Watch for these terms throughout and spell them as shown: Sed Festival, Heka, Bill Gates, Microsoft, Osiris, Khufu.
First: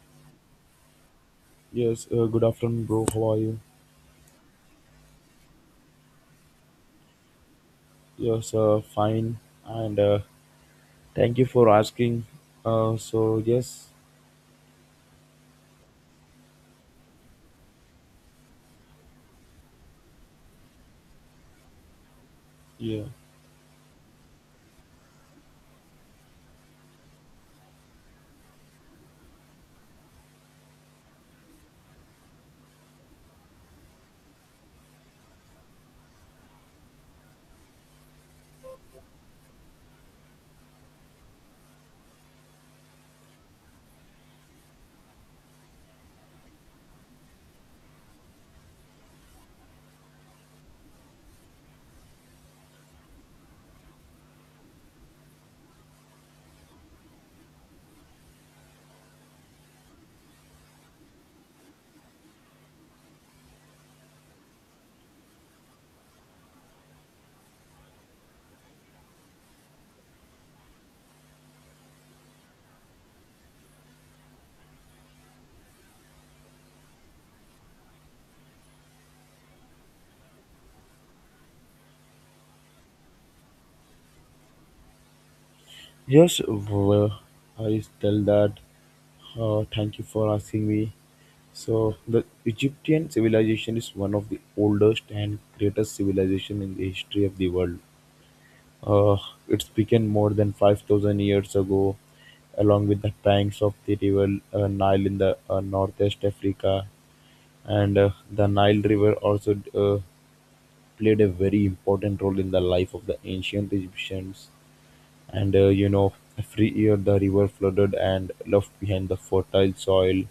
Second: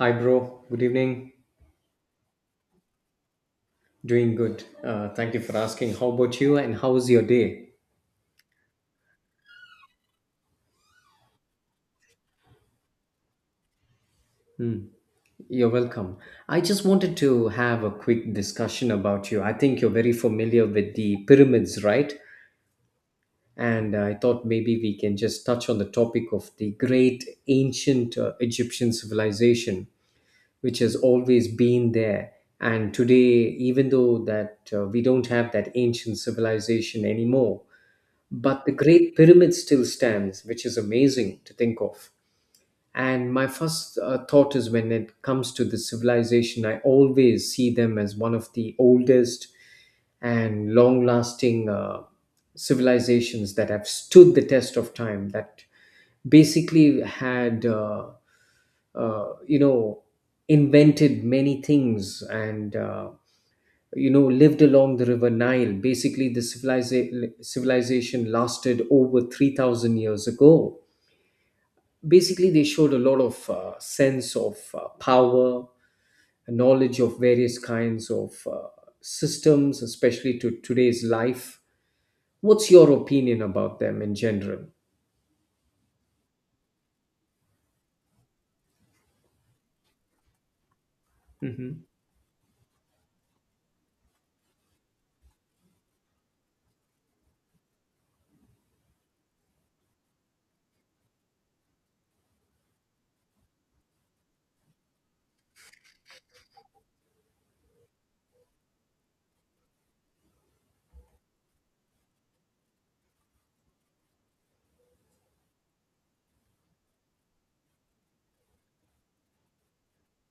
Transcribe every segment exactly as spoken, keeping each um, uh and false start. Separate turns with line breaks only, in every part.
Hi, bro. Good evening.
Yes, uh, good afternoon, bro. How are you?
Doing good. Uh, thank you for asking. How about you and how was your day?
Yes, uh, fine, and uh, thank you for asking. Uh, so yes,
You're welcome. I just wanted to have a quick discussion about you. I think you're very familiar with the pyramids, right?
yeah,
And I thought maybe we can just touch on the topic of the great ancient uh, Egyptian civilization, which has always been there. And today, even though that uh, we don't have that ancient civilization anymore, but the Great Pyramid still stands, which is amazing to think of. And my first uh, thought is, when it comes to the civilization, I always see them as one of the oldest and long lasting uh, civilizations that have stood the test of time, that basically had, uh, uh, you know, invented many things, and uh, you know lived along the river Nile. Basically, the civilization civilization lasted over three thousand years ago. Basically, they showed a lot of uh, sense of uh, power, knowledge of various kinds of uh, systems, especially to today's life. What's your opinion about them in general?
yes. Well, uh, I tell that. Uh, thank you for asking me.
Hmm.
So the Egyptian civilization is one of the oldest and greatest civilization in the history of the world. Uh, it's began more than five thousand years ago, along with the banks of the river uh, Nile in the uh, northeast Africa. And uh, the Nile River also uh, played a very important role in the life of the ancient Egyptians. And uh, you know, every year the river flooded and left behind the fertile soil,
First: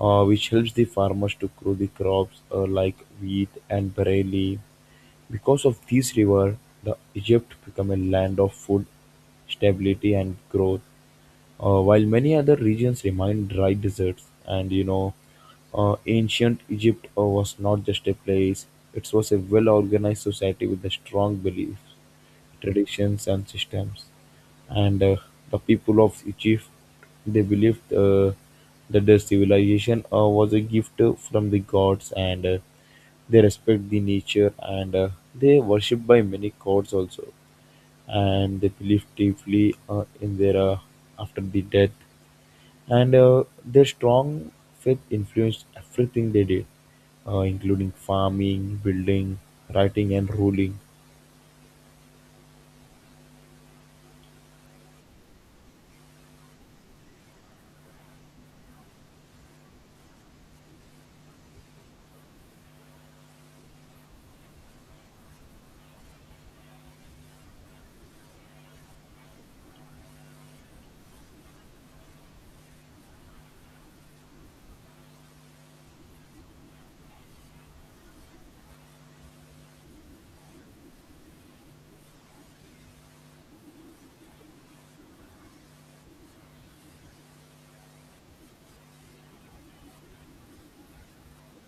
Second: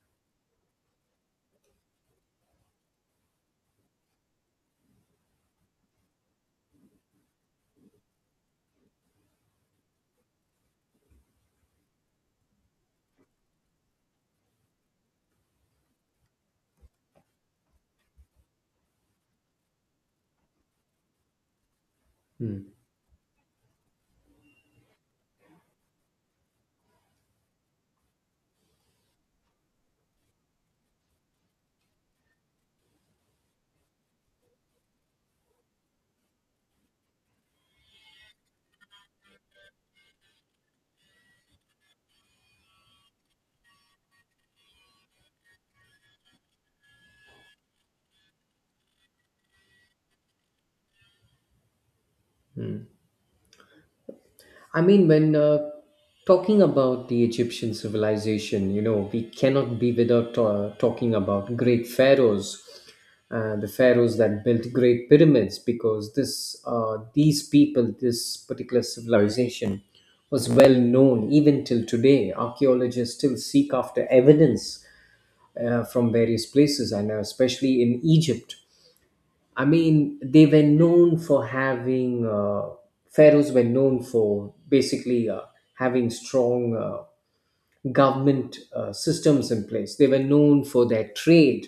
uh, which helps the farmers to grow the crops uh, like wheat and barley. Because of this river, the Egypt became a land of food, stability, and growth, uh, while many other regions remain dry deserts. And you know, uh, ancient Egypt uh, was not just a place, it was a well organized society with a strong beliefs, traditions, and systems. And uh, the people of Egypt they believed uh, that their civilization uh, was a gift uh, from the gods, and uh, they respect the nature, and uh, they worship by many gods also, and they believe deeply uh, in their uh, after the death, and uh, their strong faith influenced everything they did, uh, including farming, building, writing, and ruling.
I mean, when uh, talking about the Egyptian civilization, you know, we cannot be without uh, talking about great pharaohs, uh, the pharaohs that built great pyramids, because this, uh, these people, this particular civilization, was well known even till today. Archaeologists still seek after evidence uh, from various places, and uh, especially in Egypt. I mean, they were known for having, uh, pharaohs were known for basically uh, having strong uh, government uh, systems in place. They were known for their trade,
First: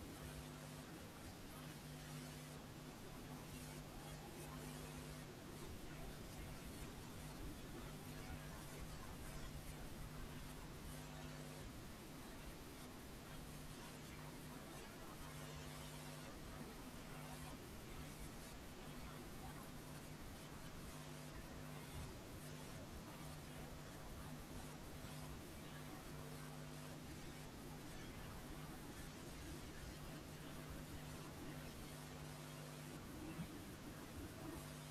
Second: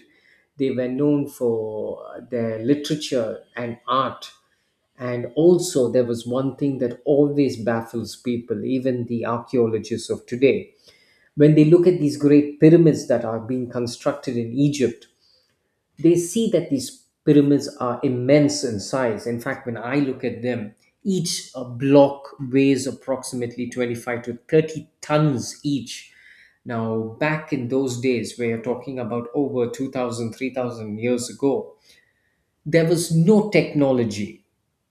they were known for uh, their literature and art. And also, there was one thing that always baffles people, even the archaeologists of today. When they look at these great pyramids that are being constructed in Egypt, they see that these pyramids are immense in size. In fact, when I look at them, each uh, block weighs approximately twenty-five to thirty tons each. Now, back in those days, where you're talking about over two thousand, three thousand years ago, there was no technology.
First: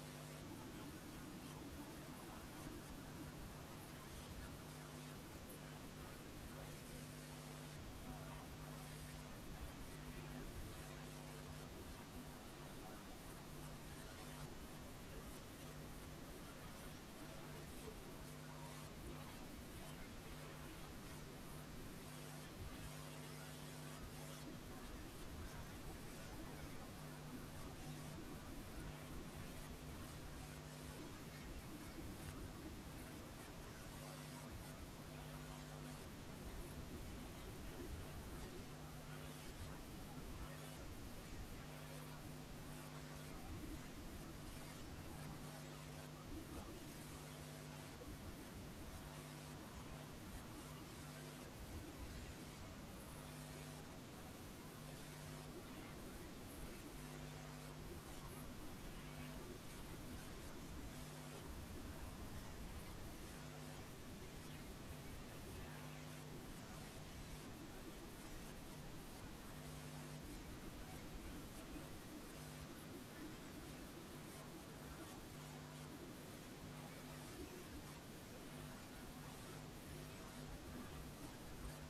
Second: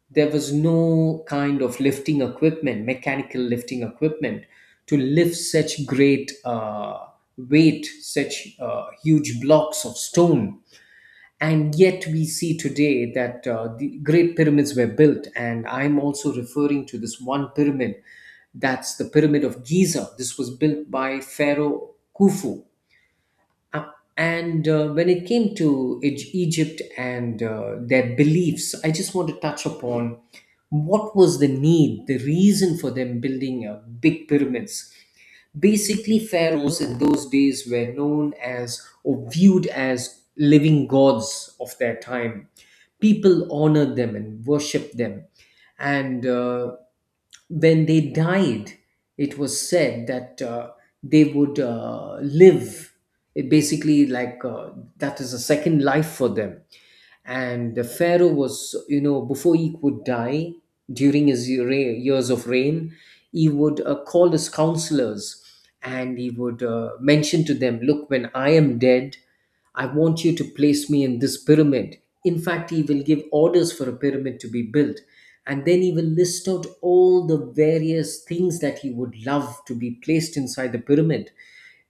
There was no kind of lifting equipment, mechanical lifting equipment to lift such great uh, weight, such uh, huge blocks of stone. And yet we see today that uh, the great pyramids were built, and I'm also referring to this one pyramid. That's the pyramid of Giza. This was built by Pharaoh Khufu. Uh, and uh, when it came to Eg- Egypt and uh, their beliefs, I just want to touch upon what was the need, the reason for them building uh, big pyramids. Basically, pharaohs in those days were known as or viewed as living gods of their time. People honored them and worshipped them. And uh, when they died, it was said that uh, they would uh, live, it basically like uh, that is a second life for them. And the Pharaoh was, you know, before he would die, during his re- years of reign, he would uh, call his counselors, and he would uh, mention to them, "Look, when I am dead, I want you to place me in this pyramid." In fact, he will give orders for a pyramid to be built. And then he will list out all the various things that he would love to be placed inside the pyramid.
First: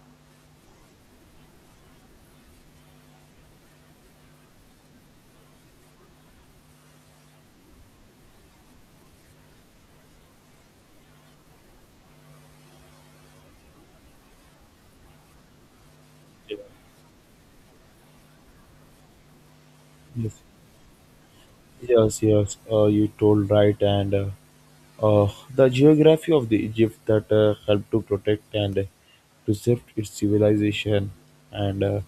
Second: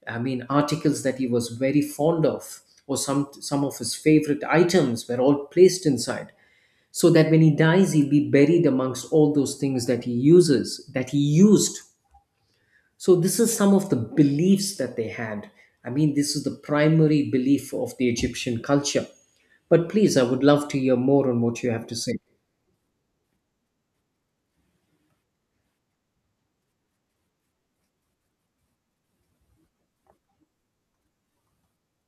I mean, articles that he was very fond of, or some some of his favorite items were all placed inside, so that when he dies, he'll be buried amongst all those things that he uses, that he used. So this is some of the beliefs that they had. I mean, this is the primary belief of the Egyptian culture. But please, I would
Yes.
love to hear more on what you have to say.
Yes, yes, uh, you told right, and uh, uh, the geography of the Egypt that uh, helped to protect and to shift its civilization, and uh,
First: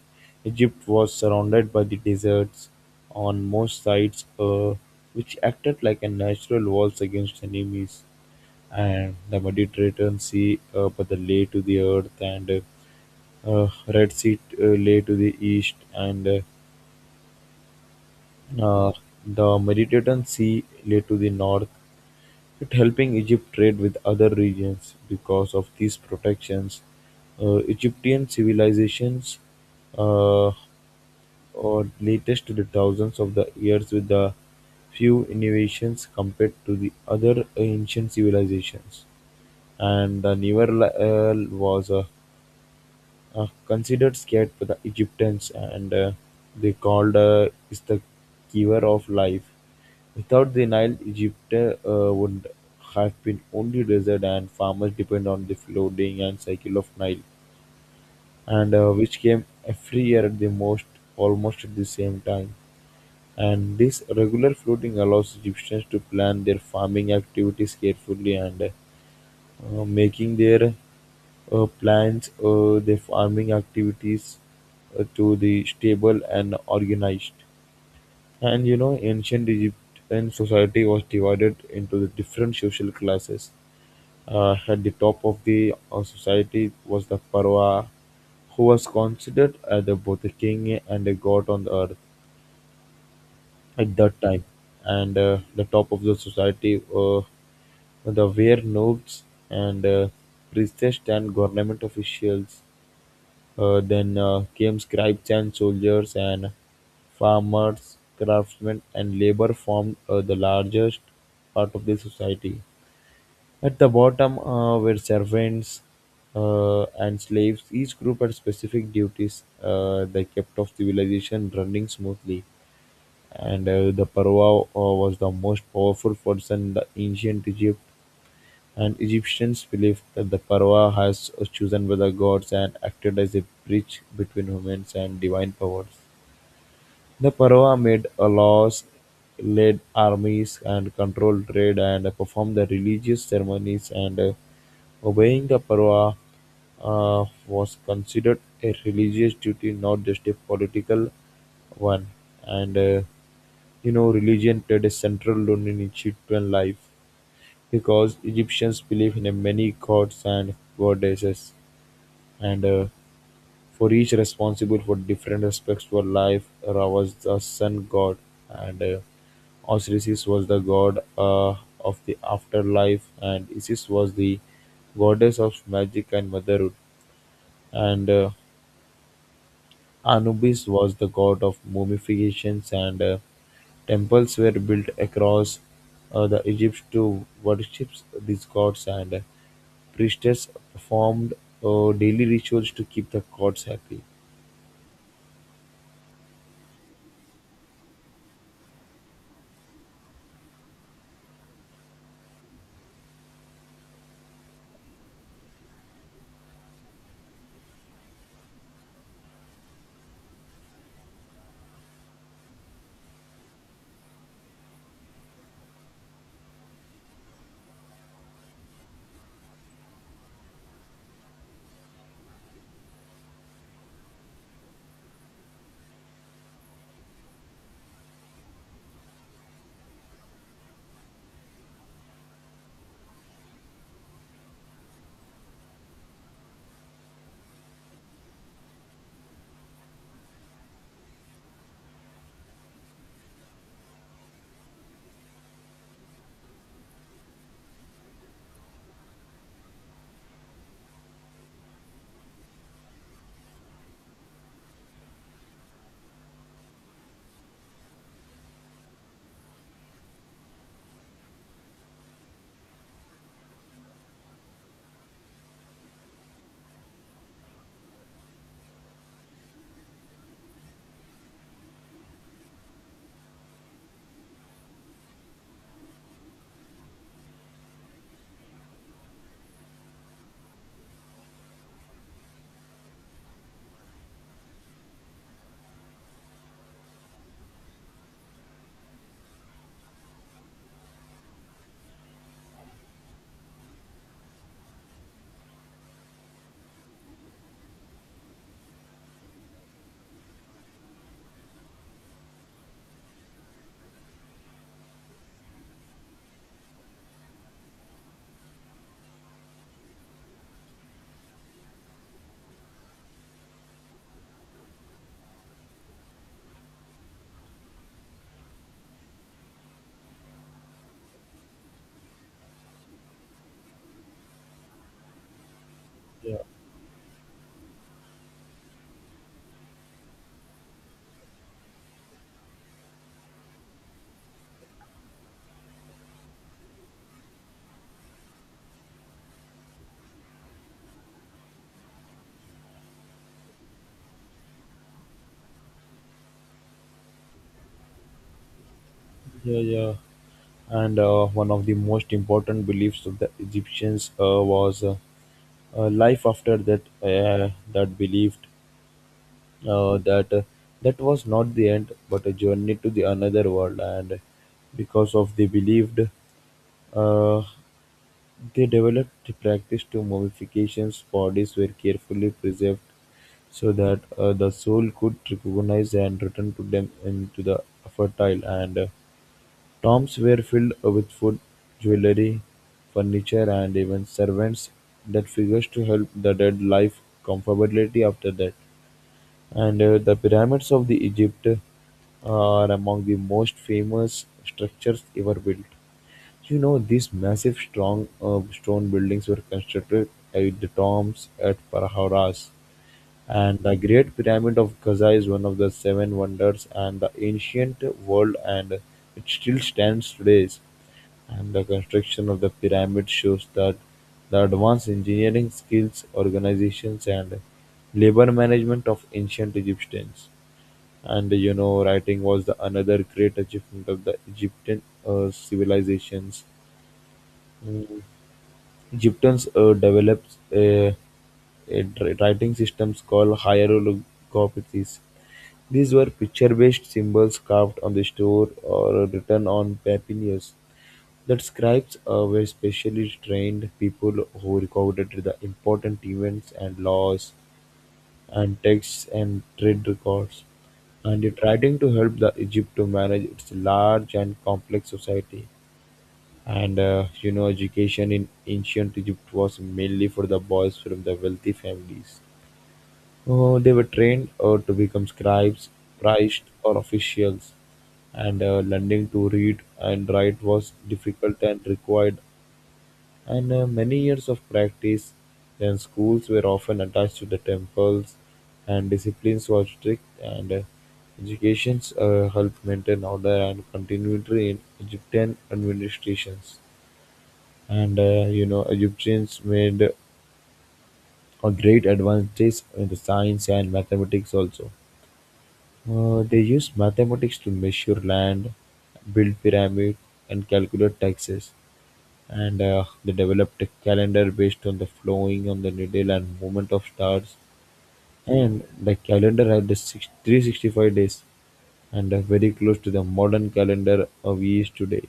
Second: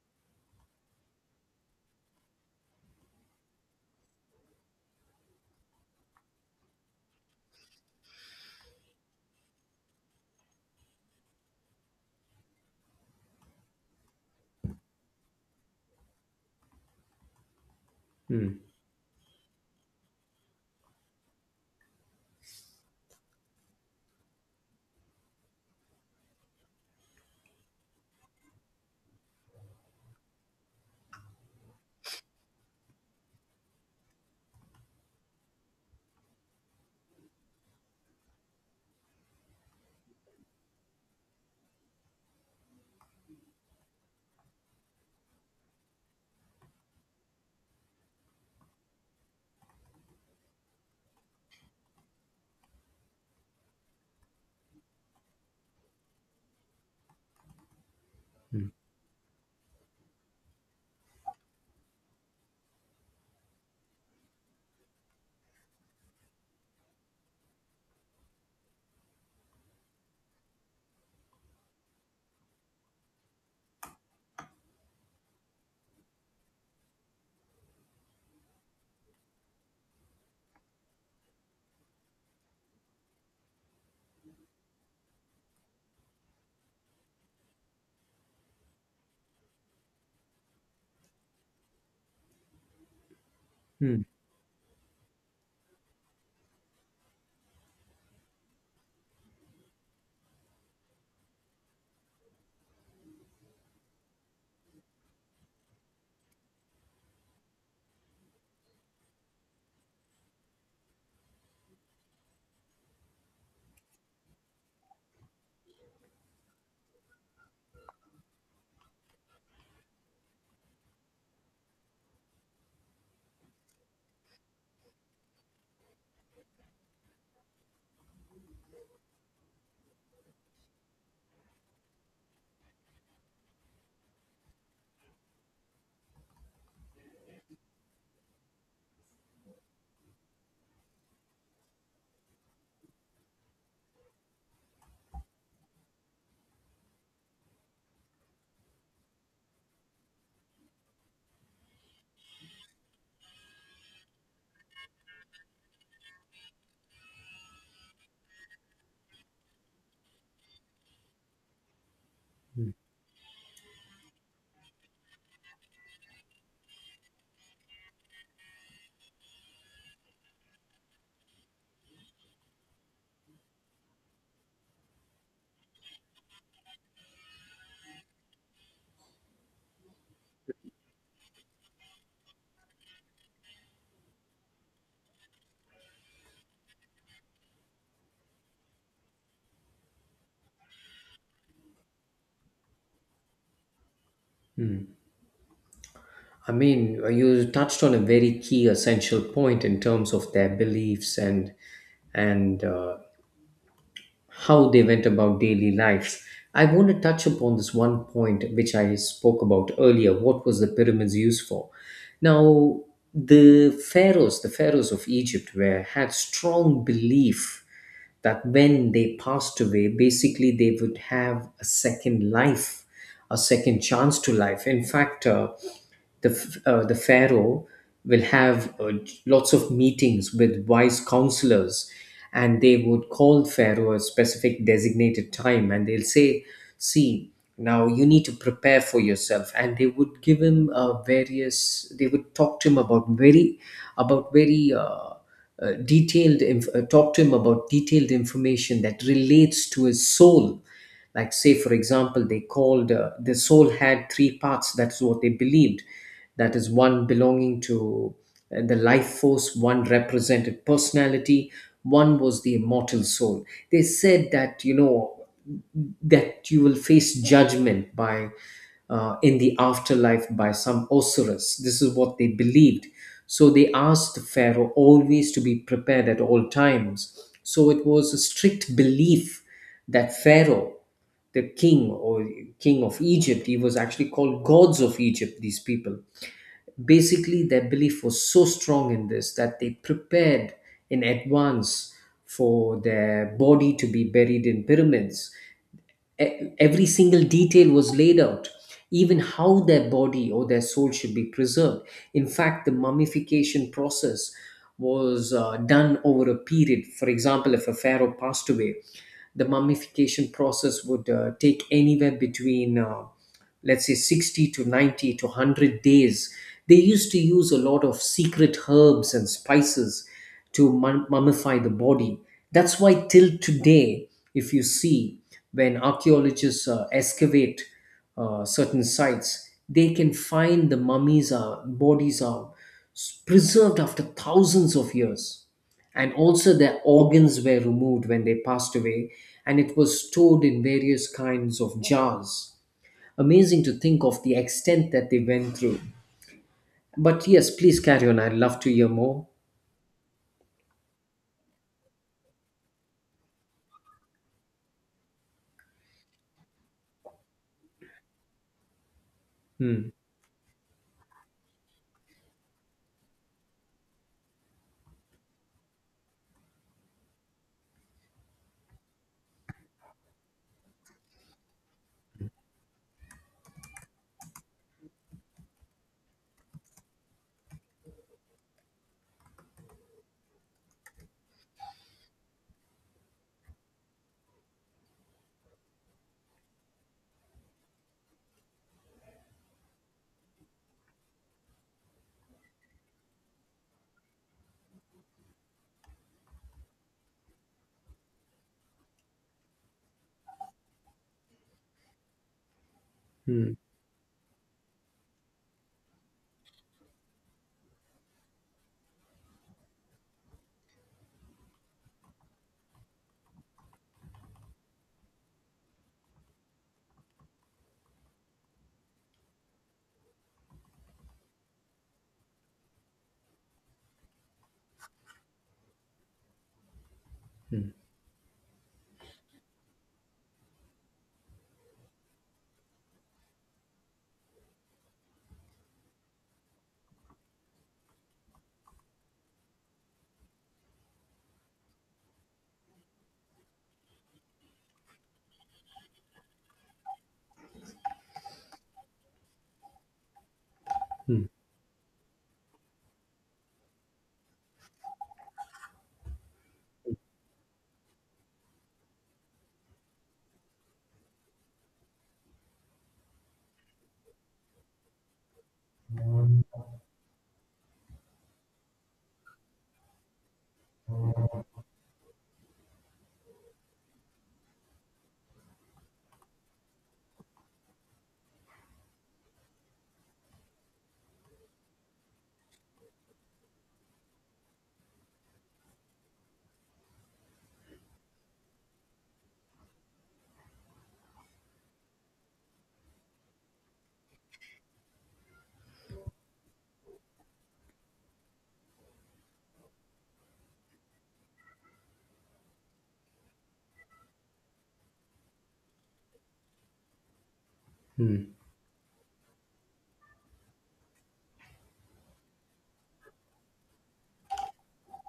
Egypt was surrounded by the deserts on most sides, uh, which acted like a natural walls against enemies, and the Mediterranean Sea, uh, but the lay to the earth, and uh, uh, Red Sea uh, lay to the east, and
Hmm.
uh, uh, the Mediterranean Sea lay to the north. It helping Egypt trade with other regions because of these protections. Uh, Egyptian civilizations uh, or latest to the thousands of the years with the few innovations compared to the other ancient civilizations, and the newer li- uh, was a uh, considered sacred by the Egyptians, and uh, they called uh, is the giver of life. Without the Nile, Egypt uh, would have been only desert, and farmers depend on the flooding and cycle of Nile, and uh, which came every year at the most almost at the same time. And this regular flooding allows Egyptians to plan their farming activities carefully, and uh, uh, making their uh, plans, uh, their farming activities uh, to the stable and organized. And you know, ancient Egyptian society was divided into the different social classes. Uh, at the top of the uh, society was the Pharaoh, who was considered as the, both a king and a god on the earth at
Hmm.
that time, and uh, the top of the society, uh, the were nobles, and uh, priests and government officials, uh, then uh, came scribes and soldiers, and farmers, craftsmen and labor formed uh, the largest part of the society. At the bottom uh, were servants uh, and slaves. Each group had specific duties, uh, they kept of civilization running smoothly. And uh, the Parwa uh, was the most powerful force in the ancient Egypt. And Egyptians believed that the Parwa has uh, chosen by the gods and acted as a bridge between humans and divine powers. The Parwa made uh, laws, led armies, and controlled trade, and uh, performed the religious ceremonies. And uh, obeying the Parwa uh, was considered a religious duty, not just a political one. And uh, you know, religion played a central role in Egyptian life because Egyptians believed in a many gods and goddesses, and
Hmm.
uh, for each responsible for different aspects of life. Ra was the sun god, and uh, Osiris was the god uh, of the afterlife, and Isis was the goddess of magic and motherhood. And uh, Anubis was the god of mummifications, and uh, temples were built across uh, the Egypt to worship these gods, and uh, priestess performed uh, daily rituals to keep the gods happy.
I mean, you touched on a very key essential point in terms of their beliefs, and and uh, how they went about daily lives. I want to touch upon this one point which I spoke about earlier. What was the pyramids used for? Now, the pharaohs, the pharaohs of Egypt were had strong belief that when they passed away, basically they would have a second life, a second chance to life. In fact, uh, the f- uh, the pharaoh will have uh, lots of meetings with wise counselors, and they would call pharaoh a specific designated time, and they'll say, "See, now you need to prepare for yourself," and they would give him uh, various, they would talk to him about very, about very uh, uh, detailed, inf- uh, talk to him about detailed information that relates to his soul. Like, say for example, they called uh, the soul had three parts. That's what they believed. That is one belonging to uh, the life force, one represented personality, one was the immortal soul. They said that, you know that you will face judgment by uh, in the afterlife by some Osiris. This is what they believed. So they asked the Pharaoh always to be prepared at all times. So it was a strict belief that Pharaoh, the king, or king of Egypt, he was actually called gods of Egypt, these people. Basically, their belief was so strong in this that they prepared in advance for their body to be buried in pyramids. E- every single detail was laid out, even how their body or their soul should be preserved. In fact, the mummification process was uh, done over a period. For example, if a pharaoh passed away, the mummification process would uh, take anywhere between, uh, let's say, sixty to ninety to one hundred days. They used to use a lot of secret herbs and spices to mum- mummify the body. That's why, till today, if you see, when
Yeah,
archaeologists uh, excavate uh, certain sites, they can find the mummies are bodies are s- preserved after thousands of years. And also, their organs were removed when they passed away, and it was stored in various kinds of jars. Amazing to think of the extent that they went through. But yes, please carry on. I'd love to hear more.
yeah, yeah. And uh, one of the most important beliefs of the Egyptians uh, was uh, uh, life after that. Uh, that believed
Hmm.
uh, that uh, that was not the end but a journey to the another world, and because of they believed, uh, they developed the practice to mummifications, bodies were carefully preserved so that uh, the soul could recognize and return to them into the fertile, and uh, tombs were filled with food, jewelry, furniture, and even servants, that figures to help the dead life comfortably after that. And uh, the pyramids of the Egypt are among the most famous structures ever built. You know, these massive strong uh, stone buildings were constructed at the tombs at Parahauras,
Hmm.
and the Great Pyramid of Giza is one of the Seven Wonders and the ancient world, and it still stands today. And the construction of the pyramid shows that the advanced engineering skills, organizations, and labor management of ancient Egyptians. And you know, writing was the another great achievement of the Egyptian uh, civilizations. Egyptians uh, developed a a dri- writing systems called hieroglyphics; these were picture-based symbols carved on the stone or written on papyrus. The scribes uh, were specially trained people who recorded the important events and laws and texts and trade records, and
Hmm.
it writing to help the Egypt to manage its large and complex society. And uh, you know, education in ancient Egypt was mainly for the boys from the wealthy families. Uh, they were trained uh, to become scribes, priests, or officials. And uh, learning to read and write was difficult and required, and uh, many years of practice. Then schools were often attached to the temples, and disciplines were strict. And uh, educations uh, helped maintain order and continuity in Egyptian administrations. And uh, you know, egyptians made a great advances in the science and mathematics also. Uh, they used mathematics to measure land, build pyramid, and calculate taxes. And uh, they developed a calendar based on the flowing on the needle and movement of stars, and the calendar had the six, three hundred sixty-five days, and uh, very close to the modern calendar uh, we use today.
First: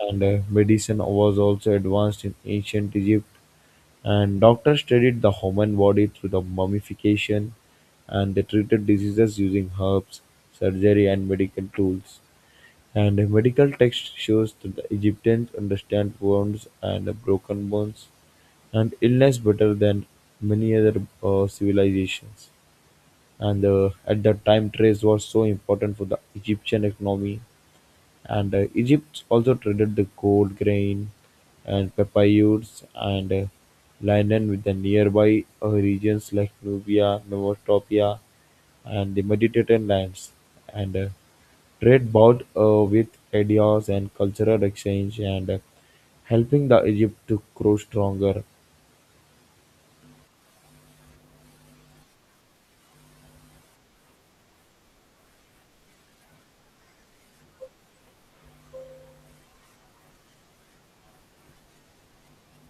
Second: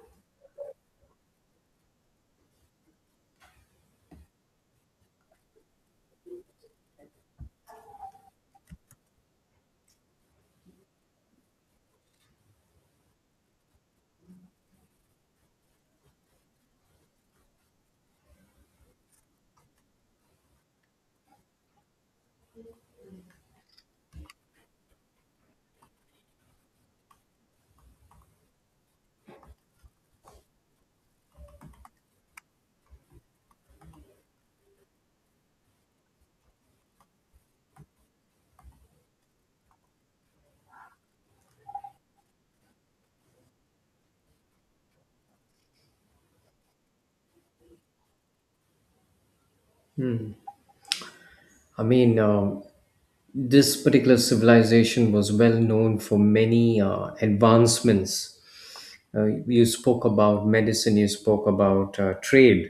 And uh, medicine was also advanced in ancient Egypt. And doctors studied the human body through the mummification, and they treated diseases using herbs, surgery, and medical tools. And a medical text shows that the Egyptians understand wounds and the broken bones and illness better than many other uh, civilizations. And uh, at that time, trade was so important for the Egyptian economy. And uh, Egypt also traded the gold, grain, and papyrus, and uh, linen with the nearby uh, regions like Nubia, Mesopotamia, and the Mediterranean lands. And uh, trade bought uh, with ideas and cultural exchange, and uh, helping the Egypt to grow stronger.
I mean, uh, this particular civilization was well known for many uh, advancements. Uh, you spoke about medicine, you spoke about uh, trade.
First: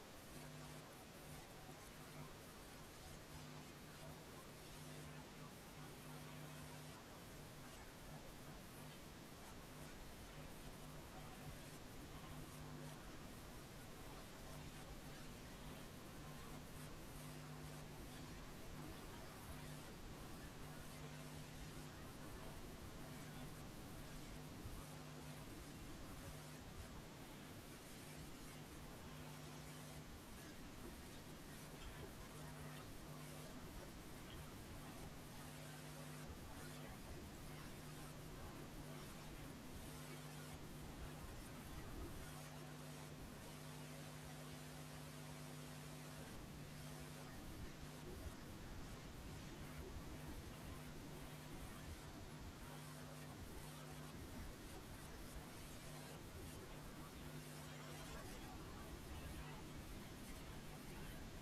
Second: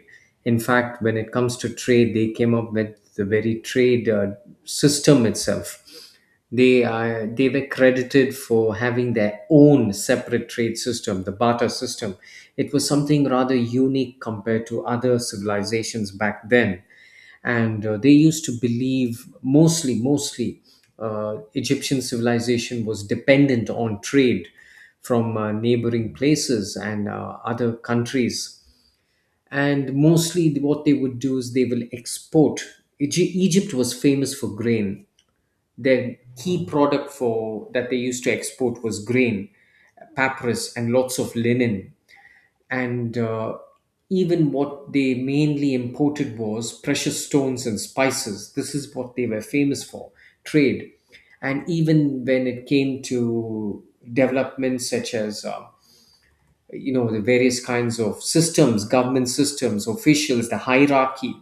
In fact, when it comes to trade, they came up with the very trade uh, system itself. They uh, they were credited for having their own separate trade system, the barter system. It was something rather unique compared to other civilizations back then, and uh, they used to believe, mostly, mostly uh, Egyptian civilization was dependent on trade from uh, neighboring places and uh, other countries. And mostly what they would do is they will export. Egy- egypt was famous for grain. Their key product for that they used to export was grain, papyrus, and lots of linen. And uh, even what they mainly imported was precious stones and spices. This is what they were famous for, trade. And even when it came to developments such as uh, you know the various kinds of systems, government systems, officials, the hierarchy,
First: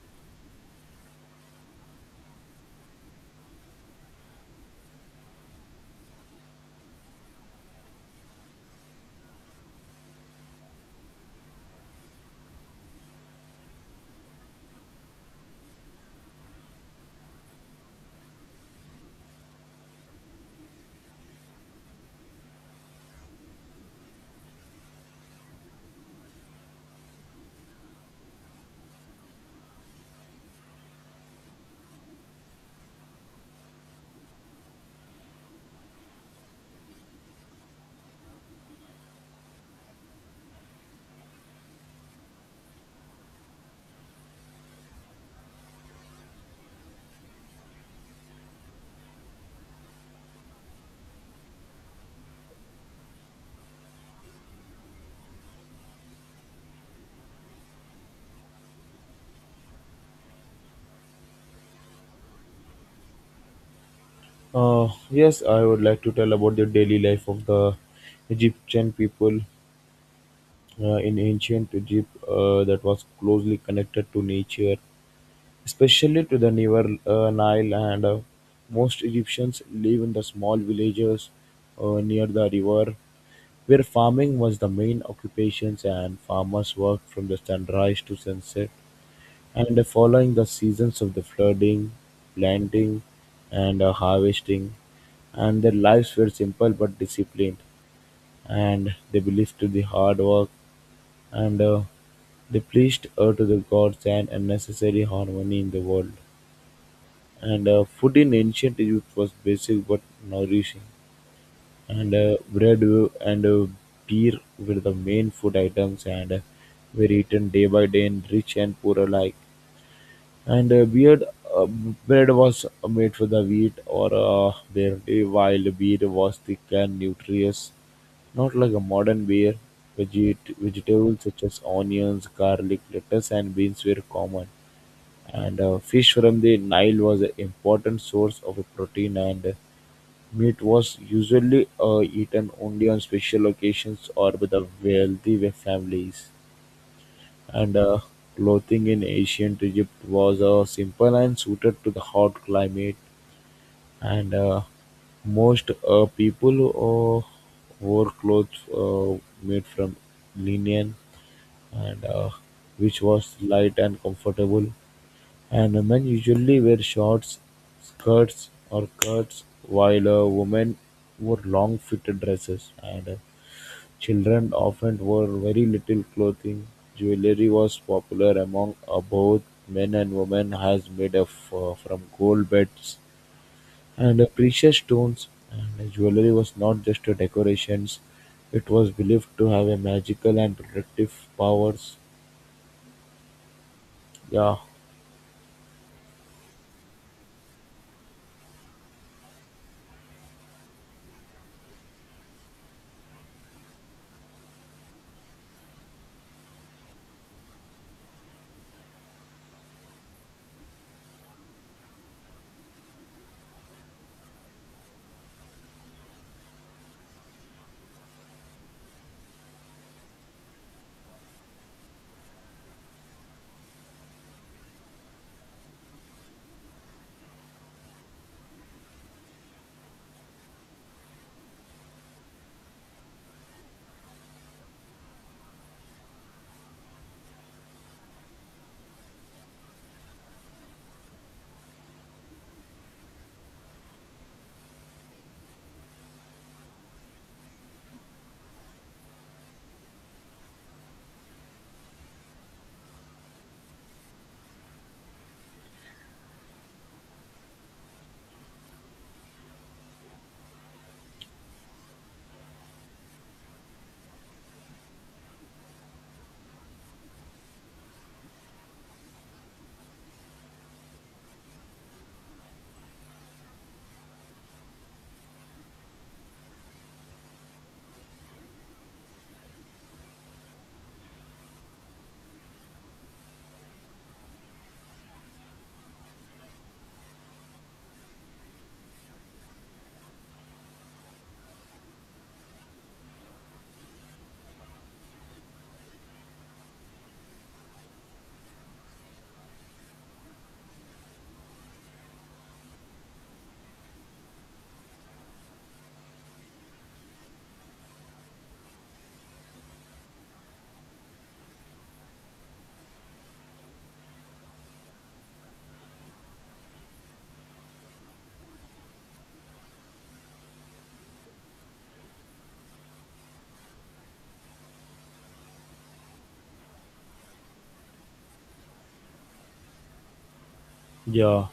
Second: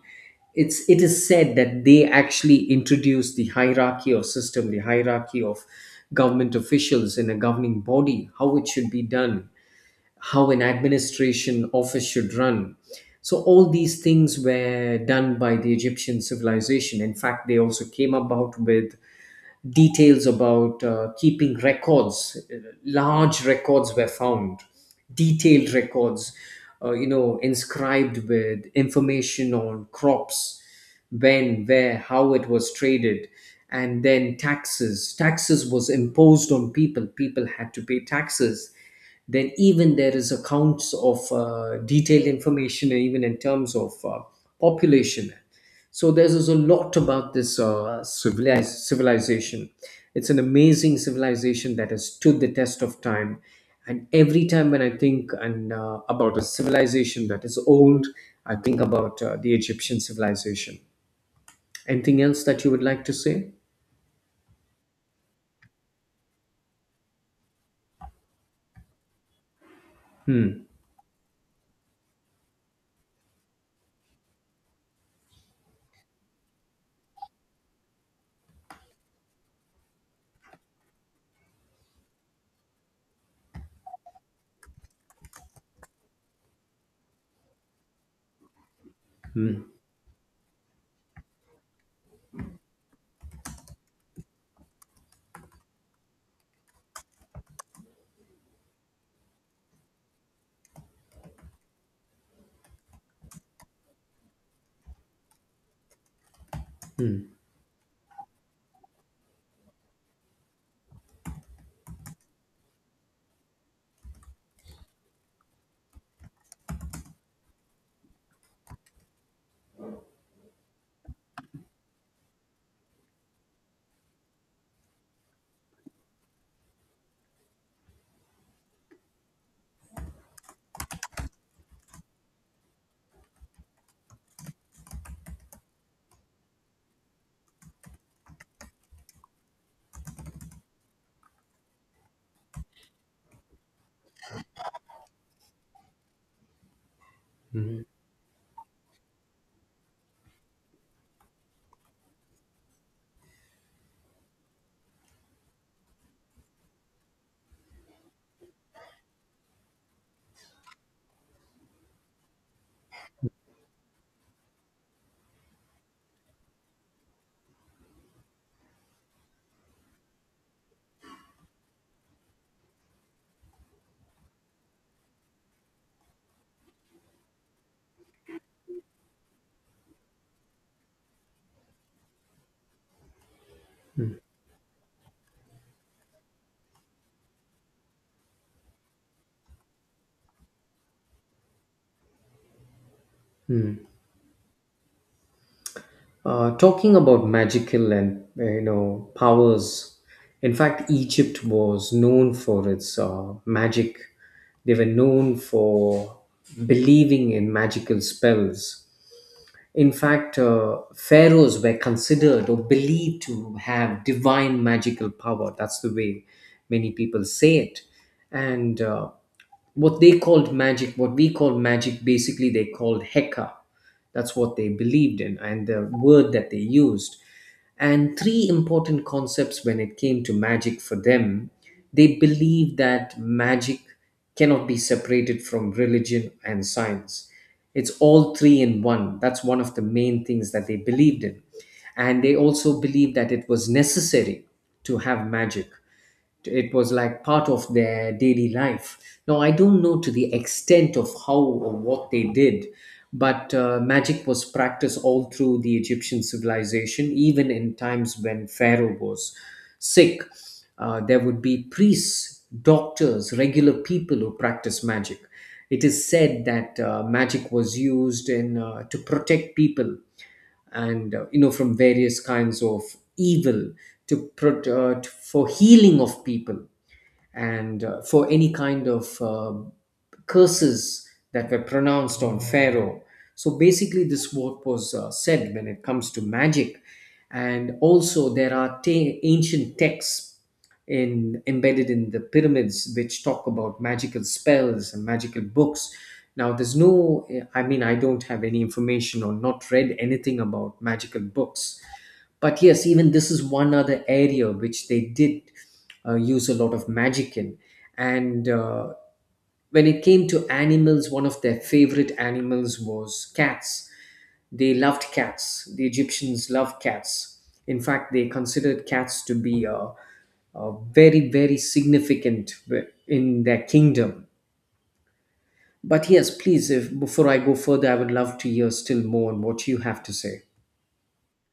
it's it is said that they actually introduced the hierarchy of system, the hierarchy of government officials in a governing body, how it should be done, how an administration office should run. So all these things were done by the Egyptian civilization. In fact, they also came about with details about uh, keeping records. Large records were found, detailed records, uh, you know, inscribed with information on crops, when, where, how it was traded, and then taxes. Taxes was imposed on people. People had to pay taxes. Then even there is accounts of uh, detailed information even in terms of uh, population. So there's just a lot about this uh, civilized civilization. It's an amazing civilization that has stood the test of time. And every time when I think and uh, about a civilization that is old, I think about uh, the Egyptian civilization. Anything else that you would like to say?
Uh, yes, I would like to tell about the daily life of the Egyptian people
Hmm.
uh, in ancient Egypt uh, that was closely connected to nature, especially to the River uh, Nile. And uh, most Egyptians live in the small villages uh, near the river, where farming was the main occupations, and farmers worked from the sunrise to sunset.
Hmm.
And uh, following the seasons of the flooding, planting, and uh, harvesting, and their lives were simple but disciplined, and they believed to the hard work, and uh, they pleased uh, to the gods and a necessary harmony in the world.
Hmm.
And uh, food in ancient Egypt was basic but nourishing. And uh, bread uh, and uh, beer were the main food items, and uh, were eaten day by day in rich and poor alike. And uh, beard uh, bread was made with the wheat or uh, barley, while beer was thick and nutritious, not like a modern beer. Veget- vegetables such as onions, garlic, lettuce, and beans were common, and uh, fish from the nile was an important source of protein, and meat was usually uh, eaten only on special occasions or with the wealthy families. And
Hmm.
uh, clothing in ancient Egypt was uh, simple and suited to the hot climate. And uh, most uh, people uh, wore clothes uh, made from linen, and uh, which was light and comfortable. And men usually wear shorts, skirts, or skirts, while uh, women wore long-fitted dresses. And uh, Children often wore very little clothing; jewelry was popular among uh, both men and women as made of uh, from gold beds, and uh, precious stones. And uh, jewelry was not just a decorations; it was believed to have a magical and protective powers. Yeah,
Uh, talking about magical and uh, you know powers, in fact, Egypt was known for its uh, magic. They were known for believing in magical spells. In fact, uh, pharaohs were considered or believed to have divine magical power. That's the way many people say it. And uh, what they called magic, what we call magic, basically they called Heka. That's what they believed in, and the word that they used. And three important concepts when it came to magic for them, they believe that magic cannot be separated from religion and science. It's all three in one. That's one of the main things that they believed in. And they also believed that it was necessary to have magic. It was like part of their daily life. Now, I don't know to the extent of how or what they did, but uh, magic was practiced all through the Egyptian civilization, even in times when Pharaoh was sick. Uh, there would be priests, doctors, regular people who practice magic. It is said that uh, magic was used in uh, to protect people, and uh, you know from various kinds of evil, to, pro- uh, to for healing of people, and uh, for any kind of uh, curses that were pronounced on Pharaoh. So basically, this what was uh, said when it comes to magic. And also, there are ta- ancient texts in embedded in the pyramids which talk about magical spells and magical books. Now, there's no, I mean, I don't have any information or not read anything about magical books, but yes, even this is one other area which they did uh, use a lot of magic in. And uh, when it came to animals, one of their favorite animals was cats. They loved cats. The Egyptians loved cats. In fact, they considered cats to be uh, uh, very, very significant w- in their kingdom. But yes, please, if before I go further, I would love to hear still more on what you have to say.
yeah.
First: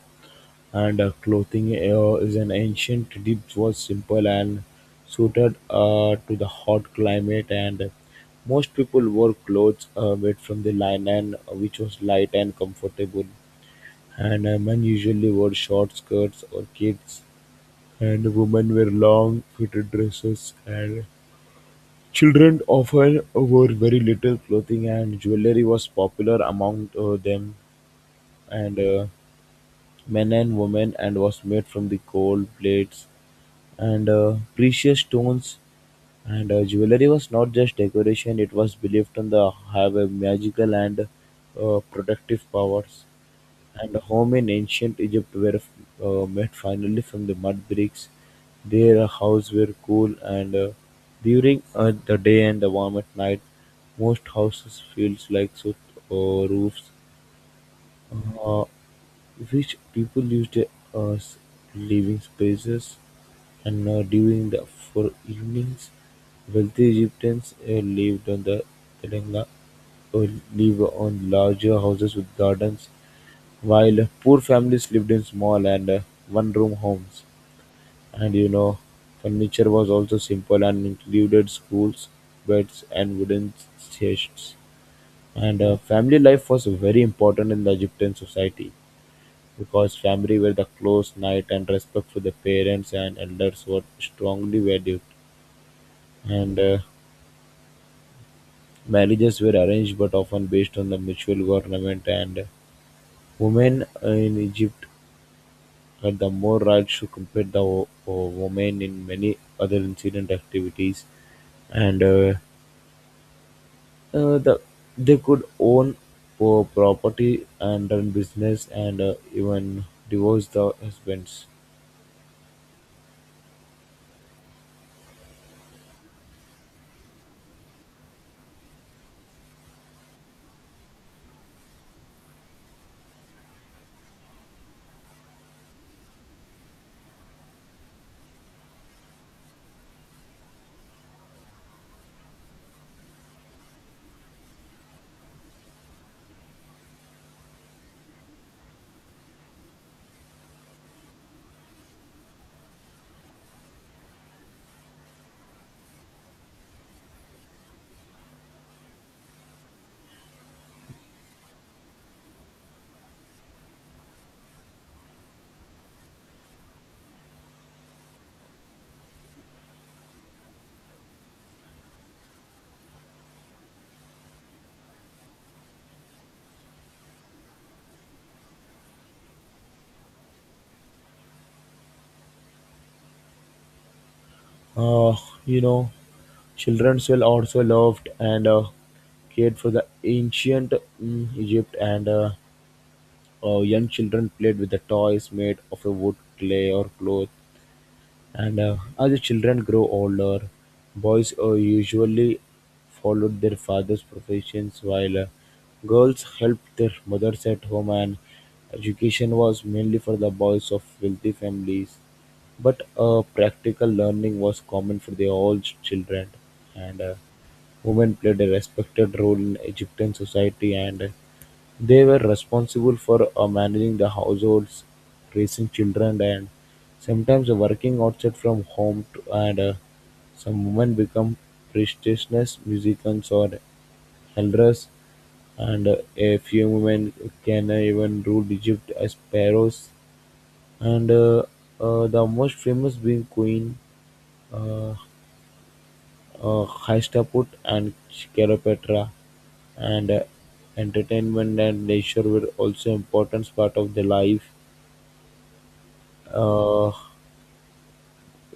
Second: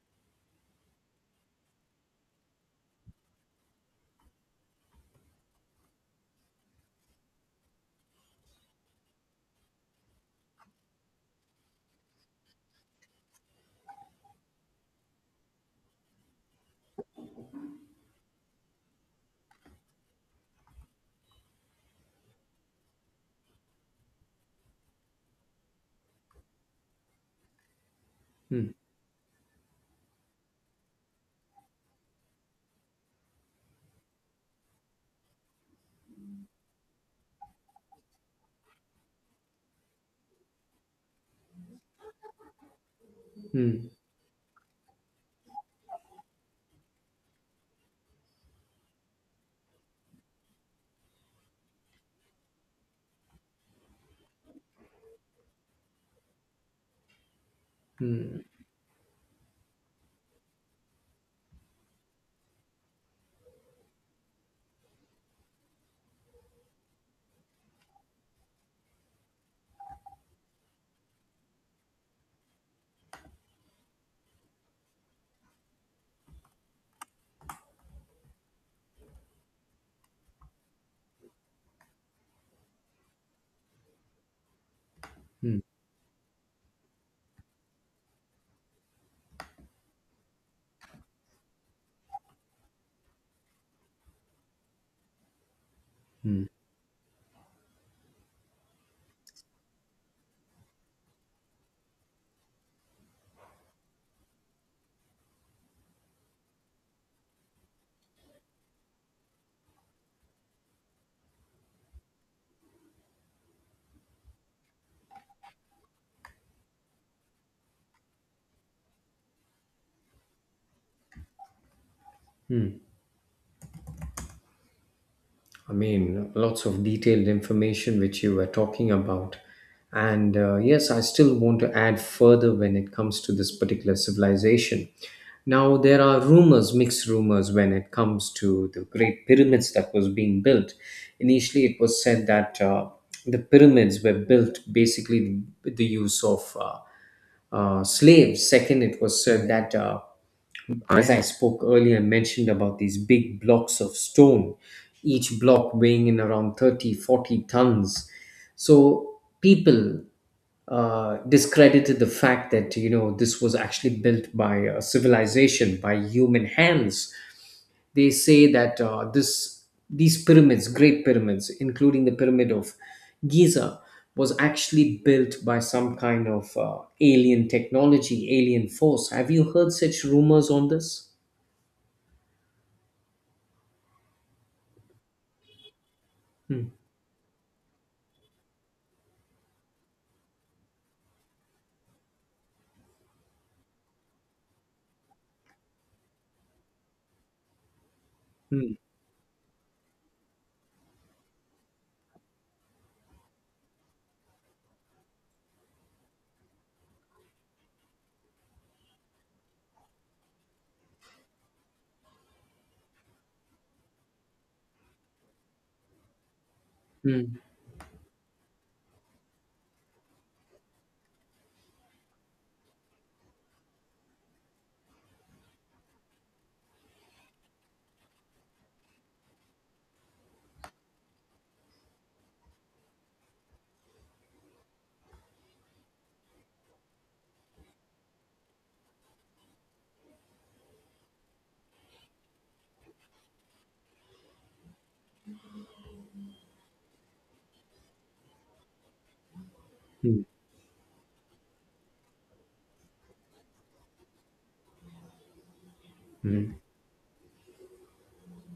And uh, clothing uh, is an ancient dish was simple and suited uh, to the hot climate. And most people wore clothes uh, made from the linen, uh, which was light and comfortable. And uh, men usually wore short skirts or kids, and women wear long fitted dresses. And children often wore very little clothing, and jewelry was popular among uh, them.
Hmm,
And uh, Men and women, and was made from the gold plates and uh, precious stones and uh, jewelry was not just decoration, it was believed in the have a magical and uh, protective powers.
hmm,
And home in ancient Egypt were uh, made finally from the mud bricks. Their houses were cool and uh, during uh, the day and the warm at night. Most houses feels like so uh, roofs.
hmm,
uh, Rich people used it as living spaces, and uh, during the for evenings, wealthy Egyptians uh, lived on the Teranga or live on larger houses with gardens, while poor families lived in small and uh, one-room homes. And you know, Furniture was also simple and included stools, beds, and wooden chests.
hmm,
And uh, family life was very important in the Egyptian society. Because family were the close knit and respect for the parents and elders were strongly valued.
hmm.
And uh, Marriages were arranged but often based on the mutual government and women in Egypt had the more rights to compare the wo- wo- women in many other incident activities and uh, uh, the they could own po- property and run business and uh, even divorce the husbands.
I mean, lots of detailed information which you were talking about. And uh, yes, I still want to add further when it comes to this particular civilization. Now, there are rumors, mixed rumors, when it comes to the Great Pyramids that was being built. Initially, it was said that uh, the pyramids were built basically with the use of uh, uh, slaves. Second, it was said that, uh, as I spoke earlier, mentioned about these big blocks of stone, each block weighing in around thirty, forty tons. So people uh, discredited the fact that, you know, this was actually built by a civilization, by human hands. They say that uh, this these pyramids, great pyramids, including the pyramid of Giza, was actually built by some kind of uh, alien technology, alien force. Have you heard such rumors on this?
Uh, you know,
Mm,
children will also loved and uh, cared for the ancient mm, Egypt, and uh, uh, young children played with the toys made of a wood, clay, or cloth. And
mm,
uh, as the children grow older, boys uh, usually followed their father's professions while uh, girls helped their mothers at home, and education was mainly for the boys of wealthy families. But uh, practical learning was common for the all ch- children, and uh,
mm,
women played a respected role in Egyptian society, and uh, they were responsible for uh, managing the households, raising children, and sometimes working outside from home to and uh, some women become prestigious musicians or elders and uh, a few women can uh, even rule Egypt as pharaohs and uh, uh, the most famous being Queen uh, uh, Hastaput and Cleopatra and
mm,
uh, entertainment and leisure were also important part of the life uh,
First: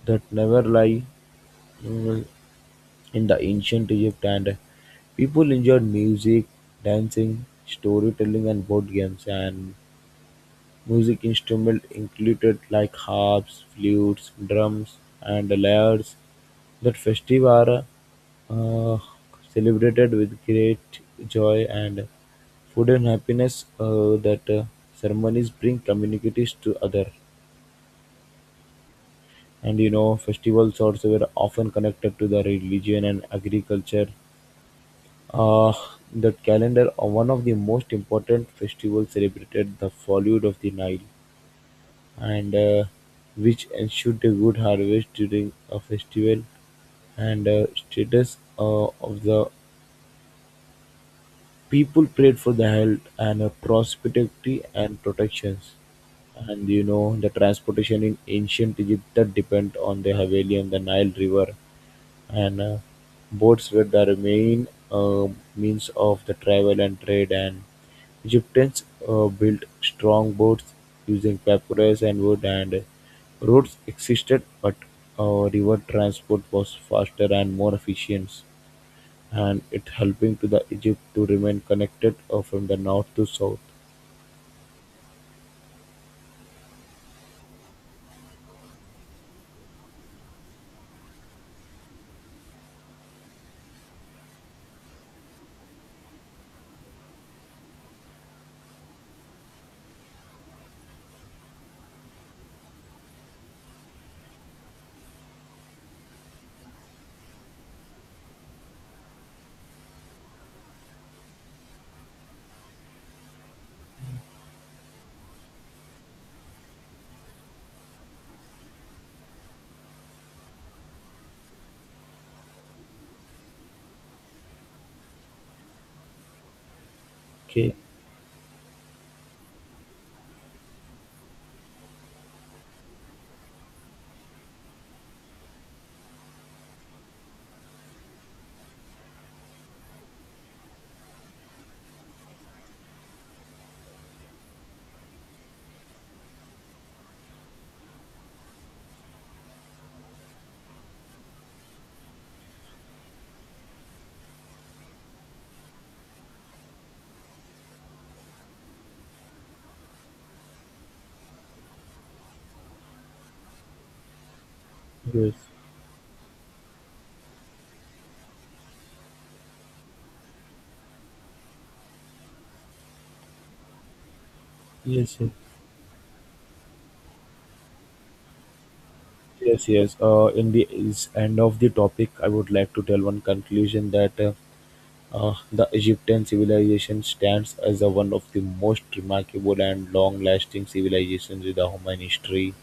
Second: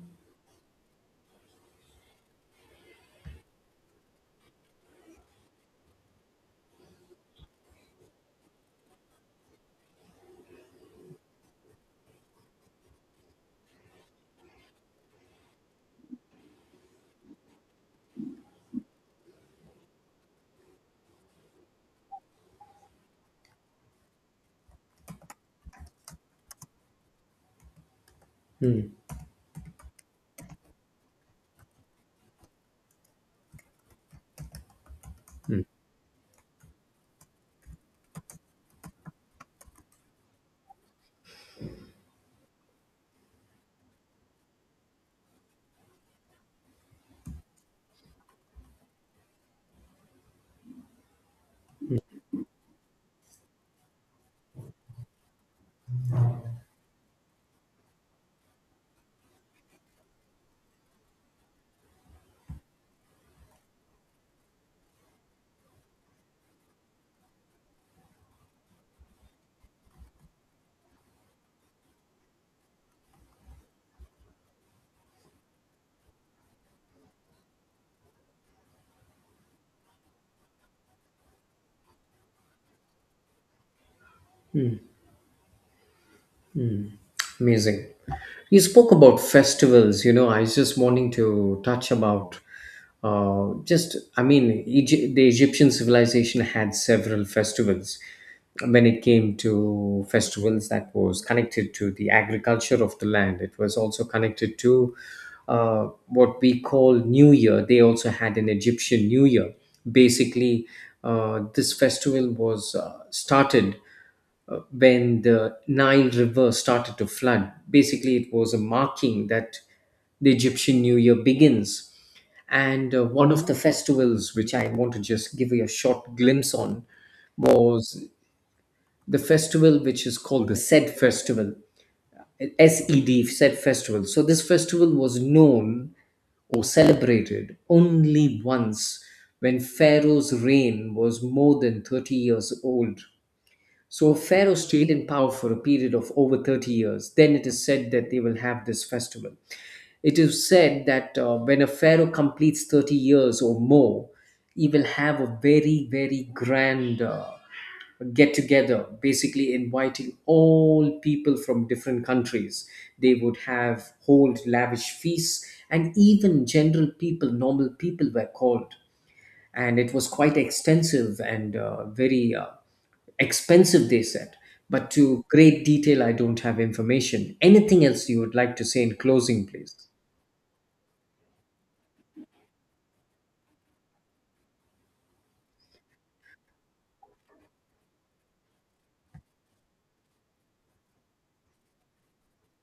that never lie mm, in the ancient Egypt, and people enjoyed music, dancing, storytelling, and board games. And music instruments included like harps, flutes, drums, and lyres. That festive are uh, celebrated with great joy and food and happiness. Uh, that uh, Ceremonies bring communities to other.
mm,
And you know, festivals also were often connected to the religion and agriculture.
mm.
Uh, The calendar of one of the most important festivals celebrated the fallout of the Nile, and uh, which ensured a good harvest during a festival and uh, status uh, of the people prayed for the health and uh, prosperity and protections. And you know, the transportation in ancient Egypt that depend on the Haveli and the Nile River, and uh, boats were the main uh, means of the travel and trade. And Egyptians uh, built strong boats using papyrus and wood, and roads existed, but uh, river transport was faster and more efficient and it helping to the Egypt to remain connected uh, from the north to south.
Amazing. You spoke about festivals. You know, I was just wanting to touch about uh, just, I mean, Egypt, the Egyptian civilization had several festivals. When it came to festivals that was connected to the agriculture of the land, it was also connected to uh, what we call New Year. They also had an Egyptian New Year. Basically, uh, this festival was uh, started. uh, when the Nile River started to flood. Basically, it was a marking that the Egyptian New Year begins. And uh, one of the festivals, which I want to just give you a short glimpse on,
Okay.
was the festival which is called the Sed Festival, S E D, Sed Festival. So, this festival was known or celebrated only once when Pharaoh's reign was more than thirty years old. So Pharaoh stayed in power for a period of over thirty years. Then it is said that they will have this festival. It is said that uh, when a Pharaoh completes thirty years or more, he will have a very, very grand uh, get together, basically inviting all people from different countries. They would have hold lavish
Yes.
feasts, and even general people, normal people were called, and it was quite extensive and uh, very uh, expensive, they said. But
Yes.
to
Yes.
great detail, I don't have information. Anything else you would like to say in closing,
Yes,
please?
yes. Uh, in the is end of the topic, I would like to tell one conclusion that. Uh, uh, the Egyptian civilization stands as a one of the most remarkable and long-lasting civilizations in the human history.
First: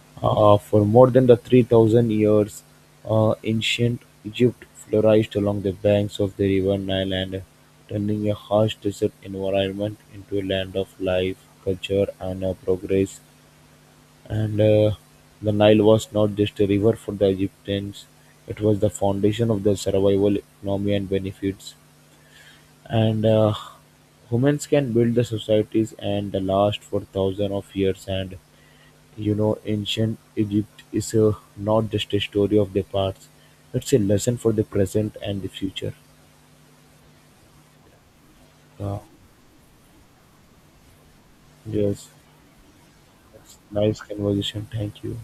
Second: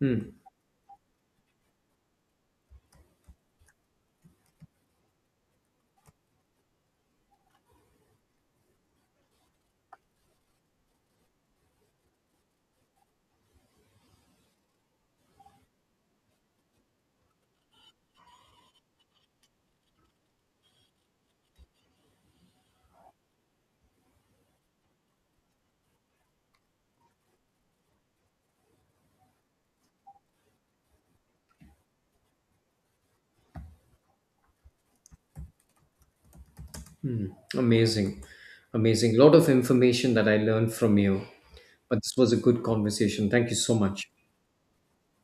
Hmm.
Uh, for more than the three thousand years, uh, ancient Egypt flourished along the banks of the river Nile and turning a harsh desert environment into a land of life, culture, and uh, progress. And uh, The Nile was not just a river for the Egyptians, it was the foundation of their survival, economy, and benefits. And uh, Humans can build the societies and last for thousands of years and, you know, ancient Egypt is uh, not just a story of the past; it's a lesson for the present and the future.
Amazing.
Uh,
Amazing. A lot of information that I learned from you, but
yes,
this was a good conversation. Thank you so
nice
much.
conversation. Thank you.